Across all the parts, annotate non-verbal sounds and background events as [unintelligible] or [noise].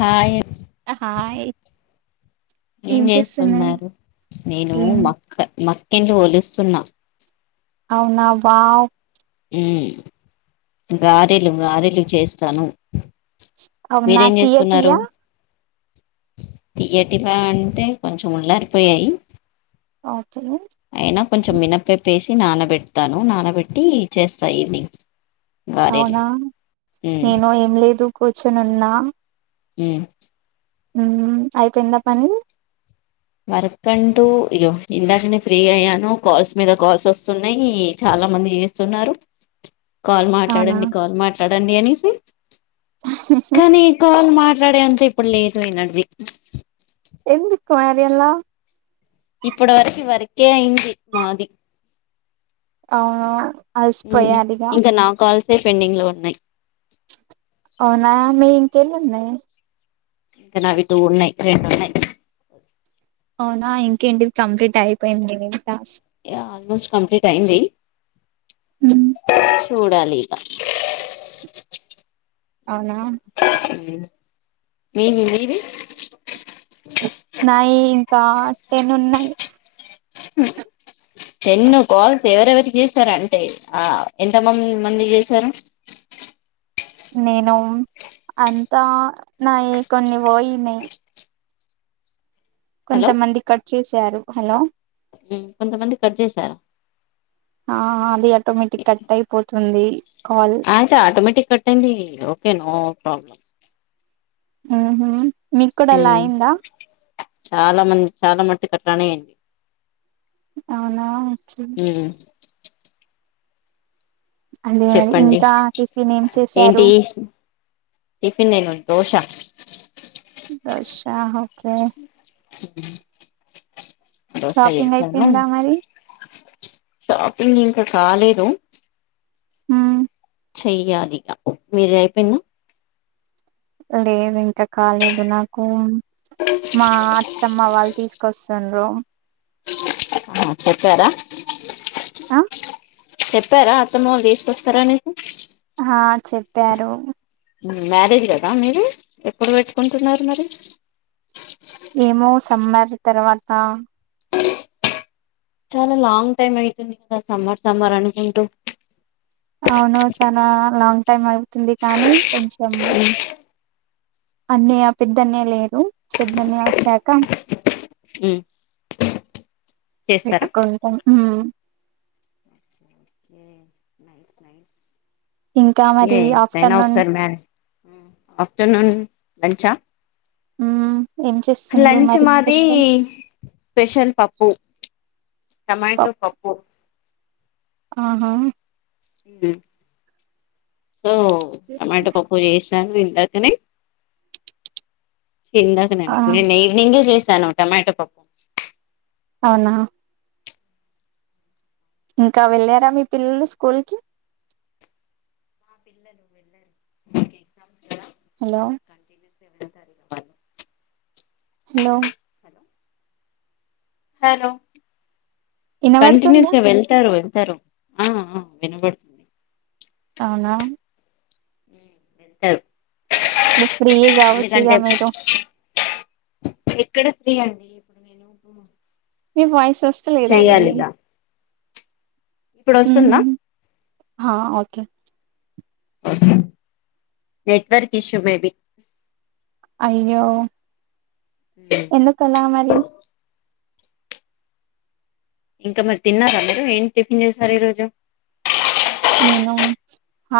Hi అ hi ఏం చేస్తున్నారు నేను ఏం మక్క మక్ కింది ఒలుస్తున్నా అవునా వావ్ హ్మ్ గారెలు గారెలు చేస్తాను అవునా తీయటీయా తీయటి వా అంటే కొంచెం ఉళ్ళారిపోయాయి ఓకే అయినా కొంచెం మినప్పెప్పేసి నానబెడతాను నానబెట్టి చేస్తా ఈవినింగ్ గారెలు అవునా ఉమ్, నేను ఏం లేదు కూర్చొని ఉన్నా హ్మ్ హ్మ్ అయిపోయిందా పని వర్క్ అంటూ అయ్యో ఇందాక నే ఫ్రీ అయ్యాను. కాల్స్ మీద కాల్స్ వస్తున్నాయ్. చాలా మంది చేస్తున్నారు. కాల్ అవునా మాట్లాడండి. కాల్ మాట్లా డడండి అనీసి కానీ కాల్ మ మాట్లాడే అంత ఇప్పుడు లేదు ఎనర్జీ కార్యాల్లా ఇప్పుడు వరకు వర్కే అయింది మాది అవును అలసిపోయారిగా ఇంక నా కాల్ ని పెండింగ్ లో ఉన్నాయి ఇంకెన్నున్నయ్ ఇంకా నావి టూ ఉన్నాయ్. రెండు ఉన్నాయ్. ఆ ఇంకేంటిది కంప్లీట్ అయిపోయింది ఈ టాస్క్ ఏ ఆల్మోస్ట్ కంప్లీట్ అయింది మ్మ్ చూడాలి టికా అవునా మీవి మీవి నాయి ఇంకా టెన్ ఉన్నాయి టేన్ కాల్స్ ఎవరెవరికి చేస్తరంటే ఆ ఎంత మంది మంది చేస్తరు నేను అంతా నాయి కొన్ని పోయినై కొంతమంది కట్ చేశారు హలో ఉ కొంతమంది కట్ చేశార ఆ అది ఆటోమెటిక్ కట్టయి పోతు ఉంది ఆయితే ఆటోమేటిక్ కటైంది ఓకే నో ప్రాబ్లం ఉహు మీకు కూడా హూ అలా అయిందా చాలా మంది చాలా మట్టు కట్ట్ అట్లనేయింది అవునా వచ్చు అదే మరి చెప్పండి ఇంకా టిఫిన్ ఏం చేశారు ఏంటీ టిఫిన్ నేను దోశ దోశా ఓకే హ షాపింగ్ అయిపోయిందా మరి షాపింగ్ ఇంకా కాలేదు హ చెయ్యాలిగా మీరిది అయిపెంద లేదు ఇంకా కాలేదు నాకు మా అత్తమ్మ వాళ్ళు తీసుకొస్తుండ్రు చెప్పారా ఆ చెప్పారా అత్తమవాలు తీసుకొస్తారని ఆ చెప్ ప్పారు మ్యారేజ్ కదా మీరు ఎప్పుడు పెట్టుకుంటున్నారు మరి ఏమో సమ్మర్ తర్వాత చాలా లాంగ్ టైమ్ అయితుంది కదా సమ్మర్ సమ్మర్ అనుకుంటూ అవును చనా లాంగ్ టైమ్ ఆవుతుంది కానీ కొంచెం అన్నయ్య పెద్దన్నయ లేరు పెద్దన్నయ వచ్చాక ఉమ్ చేస్తారా పెట్కుంటం ఉ ఓకే నైస్ నైస్ ఇంకా మరి ఏ టైన ఒక ఆఫ్టర్నూన్ సారి మ్యారేజ్ ఆఫ్టర్నూన్ లంచ హు లంచ మాదిి స్పెషల్ పప్పు టమాటో పప్ పప్పు ఆహా మ్ సో టమట పప్పు చెస్ టం తింటాకనే ఇందకనే ఆ అండి నిన్న ఈవినింగ్ ఏ చెస్ తను టొమాటో పప్పు అవునా ఇంకా వెళ్ళారా మీ పిల్లలు స్కూల్ కి పిలు హలో వెతార ర వాళ హలో హలో కంటిన్యూస్ వినబడుతుందా గా వెళ్తారు తరు ఆ ఆ వినబడు అవునా టారు ఇప్పుడు ఫ్రీ కావచ్చుగా మీరు ఎక్కడ ఫ్రీ అండి ఇప్పుడు నేను మీ వాయిస్ సోస్తలేదండి చెయ్యాలి ఇగ ఇప్పుడు మ్ వస్తుందా హుహు ఆ okay network issue maybe అయ్యో ఎందుకలా మరి ఇంకా మరి తిన్నారా మీరు ఏం టిఫిన్ చేసారు ఈరోజు నేను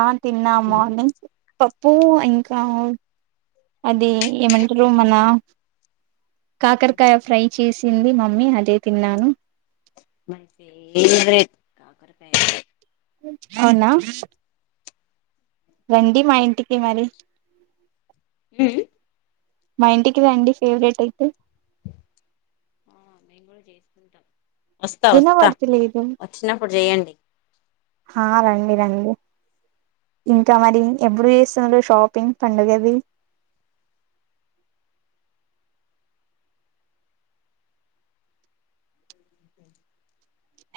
ఆ తిన్నా మార్నింగ్ పప్పు ఇంకా అది ఏమంటరు మన కాకరకాయ ఫ్రై చేసి సింది మమ్మీ అదే తిన్నాను మై ఫేవరెట్ కాకరకాయ అంటే అవునా రండి మా ఇంటికి మరి హు మా ఇంటికి రండి ఫేవరేట్ అయితె ఆ మేము కూడ చేసుకుంటాం వస్తా వస్తా వినబడతలేదు వచ్చినప్పుడు చేయండి ఆ రండి రండి ఇంకా మరి ఎప్పుడు చేస్తున్నారు షాపింగ్ పండుగది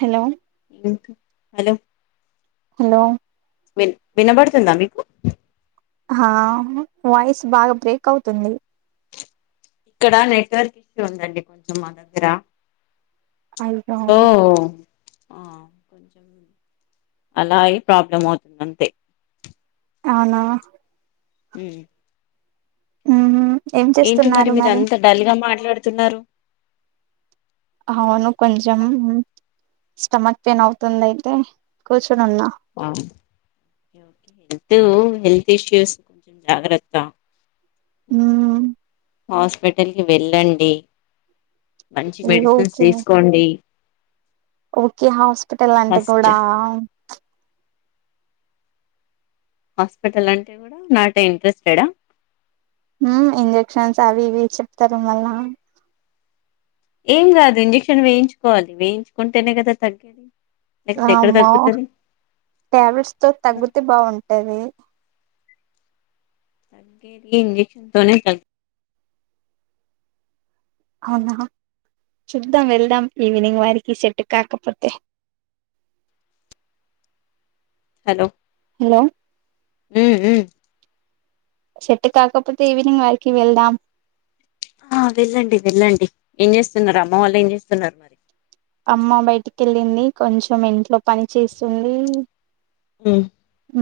హలో ఇంకా హలో హలో విన్ వినబడుతుందా మీకు ఆ వాయిస్ బాగా బ్రేక్ అవుతుంది ఇక్కడ నెట్వర్క్ ఇష్యూ ఉందండి కొంచెం మా దగ్గర అయ్యో ఓ ఆ కొంచం అలా అయి ప్రాబ్లం అవుతుంది అంతె అవునా ఉ ఊ ఏంటి మరి మీరు అంత డల్ గా మాట్లా తున్నారు అవును కొంచం స్టమక్ పెయిన్ అవుతుంది అయితే కుచ్ ఉమ్ అ హెల్త్ ఇష్యూస్ కొంచెం జాగ్రత్త మ్మ్ హాస్పి టల్కి వెళ్ళండి మంచి మెడిసిన్స్ తీసుకోండి ఒకే హాస్పిటల్ అంటే ఫస్ట్ కూడా హాస్పిటల్ అంటే కూడా నాట్ ఇంట్రెస్టెడా ఇంజక్షన్స్ అవి ఇవి చెప్తారు మళ్ళ ఏం కాదు ఇంజక్షన్ వేయించుకోవాలి వేయించుకుంటేనే కదా తగ్గెది అమో ట్యాబ్లెట్స్ తో తగ్గుతే బాగుంటాది తగ్గెది ఇంజెక్షన్ తొనే తగ్ అవునా చూద్దాం వెళ్దాం ఈవినింగ్ వారికి సెట్టు కాకపోతే హలో హలో ఉ ఉ సెట్ కాకపోతే ఈవినింగ్ వరకి వెళ్దాం ఆ వెళ్ళండి వెళ్ళండి ఏం చేస్తున్నారు అమ్మ వాళ్ళు ఏం చేస్తున్నారు మరి కెళ్ళింది కొంచెం ఇంట్లో పని చేస్తుంది ఉమ్ హ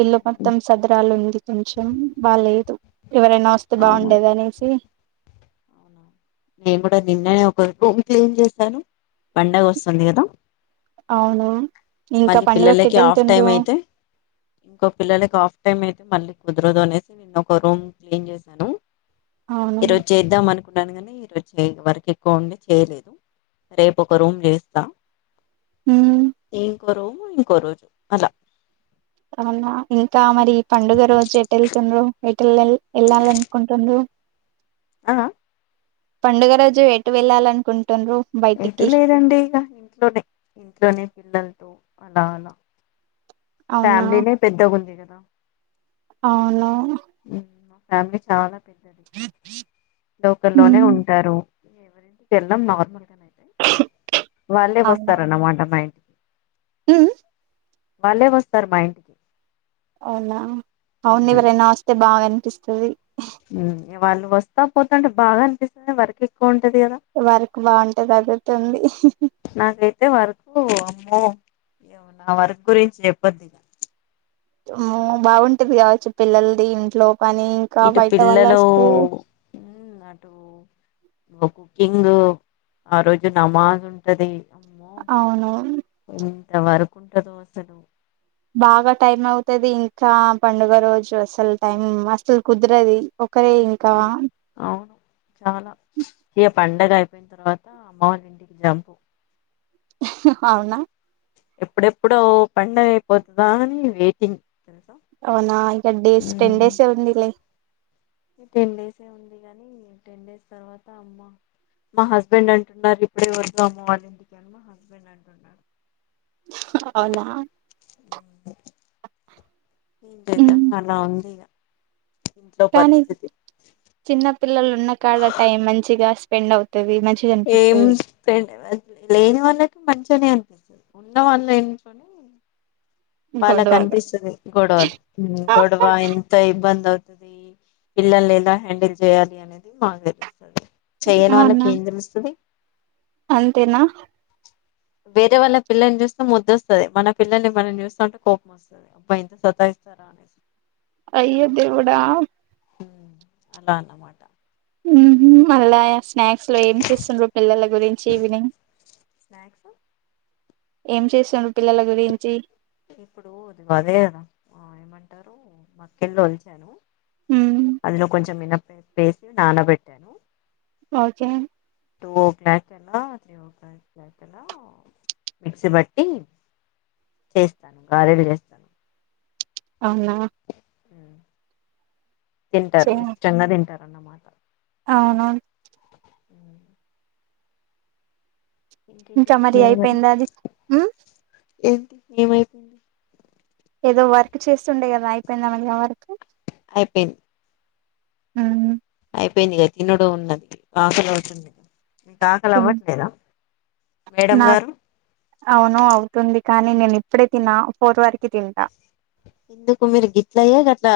ఇల్లు మొత్తం సదరాలు ఉంది కొంచెం బాలేదు ఎవరైనా వస్తే అవునా బాగుండేదనేసి అవునా నేను కూడా నిన్ననే ఒక రూమ్ క్లీన్ చేశాను పండగ వస్తుంది కదా అవును ఇంకా మళ్ళీ పండుగకి పిల్లలకి ఎటు ఆఫ్ టైమ్ వెళ్తుండ్రు అయితే ఇంకో పిల్లలకి ఆఫ్ టైం అయితే మళ్ళీ కుదరదు అనేసి నిన్న ఒక రూమ్ క్లీన్ చేశాను అవును ఈరోజు చేద్దాంమను కున్నాను కానీ [unintelligible] వర్క్ ఎక్కువ ఉండి చేయలేదు రేపు ఒక రూమ్ చేస్తా ఉమ్ ఏం ఒక రూము ఇంకో రోజు అలా అవునా ఇంకా మరి పండుగ రోజు ఎటెల్ళ్తుండ్రు టెల్లల్ ఎల్లాలనుకుంటుందు ఆ పండుగరోజు ఎటు వెళ్ళాలనుకుంటు ఎటు లేదండి ఇగ ఇంట్లోనే ఇంట్లోనే పిల్లల్తో అలా లా అలా అవునా ఫ్యామీలీనే పెద్ద గుందిగ దా అవును ఊ ఫ్యామిలీ చాలా పెద్దది లోకల్లోనే ఉమ్ ఉంటారు [unintelligible] నార్మల్ వాళ్ళే వస్తారన్నమాట మా ఇంటికి ఊ వాళ్ళే వస్తారు మా ఇంటికి అవునా అవున ఎవరన్న వస్తే బాగా అనిపిస్తు మ్మ్ వాళ్ళు వస్తా పోతాంటే బాగా అనిపిస్తుంది వర్క్ ఎక్కువంటే వర్క్ బాగుంటది అదైతే ఉంది ఏమో నా వర్క్ గురించి చెప్పొద్దిగ మ్మ్ బాగుంటది కావచ్చు పిల్లల్ది ఇంట్లో పనీ ఇంకా బయట వాళ్ళొస్తే మ్మ్ అటు కుకింగ్ ఆ రోజు నమాజ్ ఉంటది. అవునవును. ఇంత వర్క్ఉంటదో అసలు బాగా టైం అవుతది ఇంకా పండుగ రోజు అసలు టైం అస్సలు కుదరదు. కరే ఇంకా అవును ఏప్ పండగ అయిపోయిన తర్వాత అమ్మ వాళ్ళ ఇంటికి జంపు. హ్హ్ అవునా ఎప్పుడెప్పుడో పండగ అయిపోద్దా అని వెయిటింగ్. తెలుసా అవునా ఇంకా డేస్ టెన్ ఉమ్. డేస్ ఎ ఉందిలే. టెన్ డేసే ఉంది కానీ టెన్ డేస్ తర్వాత అమ్మ మా హస్బెండ్ అంటున్నారు ఇప్పుడే వరకు అమ్మ వాళ్ళ ఇంటికి అని మా హస్బెండ్ అంటున్నారు. అవునా ఇం చేద్దాం ఉమ్ అలా ఉంది ఇక కానీ చిన్నపిల్లలు ఉన్న కాడ టైం మంచిగా పిన్నవ్ ఏం లే లేని వాళకి మంచిగానే అని ఉండవన్నె వాళ్ళకి గొడవగా అనిపిస్తది గొడవలు గొడవ ఇంత ఇబ్బంది అవు అ పిల్లలు ఎలా హ్యాండిల్ చేయాలి అనేది మాకు తెలుసు చెయని వాళ్ళకి అవునా ఏం తెలుస్తది. అంతేనా వేరే వాళ్ళ పిల్లల్ని చూస్తే ముద్దొస్తది. మన పిల్లల్ని మనం చూస్తా ఉంటే కోపం వస్తది. అబ్బాయి ఎంత సతాయిస్తారా అనే అయ్యో దేవుడా ఊ అలానమాట ఉహు మల్లయస్ స్నాక్స్ లో ఏం చేస్తుండ్రు పిల్లల గురించి ఈవినింగ్ స్నాక్స్ ఏం చేస్తారు పిల్లల గురించి ఇప్పుడు అది అదే కదా ఉ ఏమంటారు మాక్కెళ్ళ వలిచాను. ఉమ్ అదులో కొంచెం మినప్పిండి లో వేసి నానబెట్టాను. వచ్చే టూ ఓ క్లాక్ అలా త్రీ ఓ క్లాక్ మధ్యలో మిక్సీ బట్టి చేస్తాను గారేలు చేస్తాను. అవునా హ్మ్. చే తింటారు ఇష్టంగా తింటారు. అన్నమాట అవునవున్ ఉ ఇంకేంటి ఇంకా మరి విషయాలు అయిపోయిందా అది ఉ ఏంటి ఏమైపోయింది ఏదో వర్క్ చేస్తుండే కదా అయిపోయిందా మళ్ళి ఆ వర్క్ అయిపోయింది హ అయిపోయింది కద తినుడు ఉన్నది ఆకలి అవుతుంది మీకు ఆకలి తిన్ అవ్వట్లేదా మేడం నాక్ గారు అవును అవుతుంది కానీ నేను ఇప్పుడే తిన ఫోర్ వరకి తింటా ఎందుకు మీరు గిట్లయ్యా అట్లా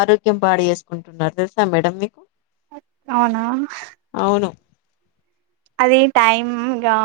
ఆరోగ్యం పాడు చేసుకుంటున్నారు తెలుసా మేడం మీకు అవునా అవును టే టైమ్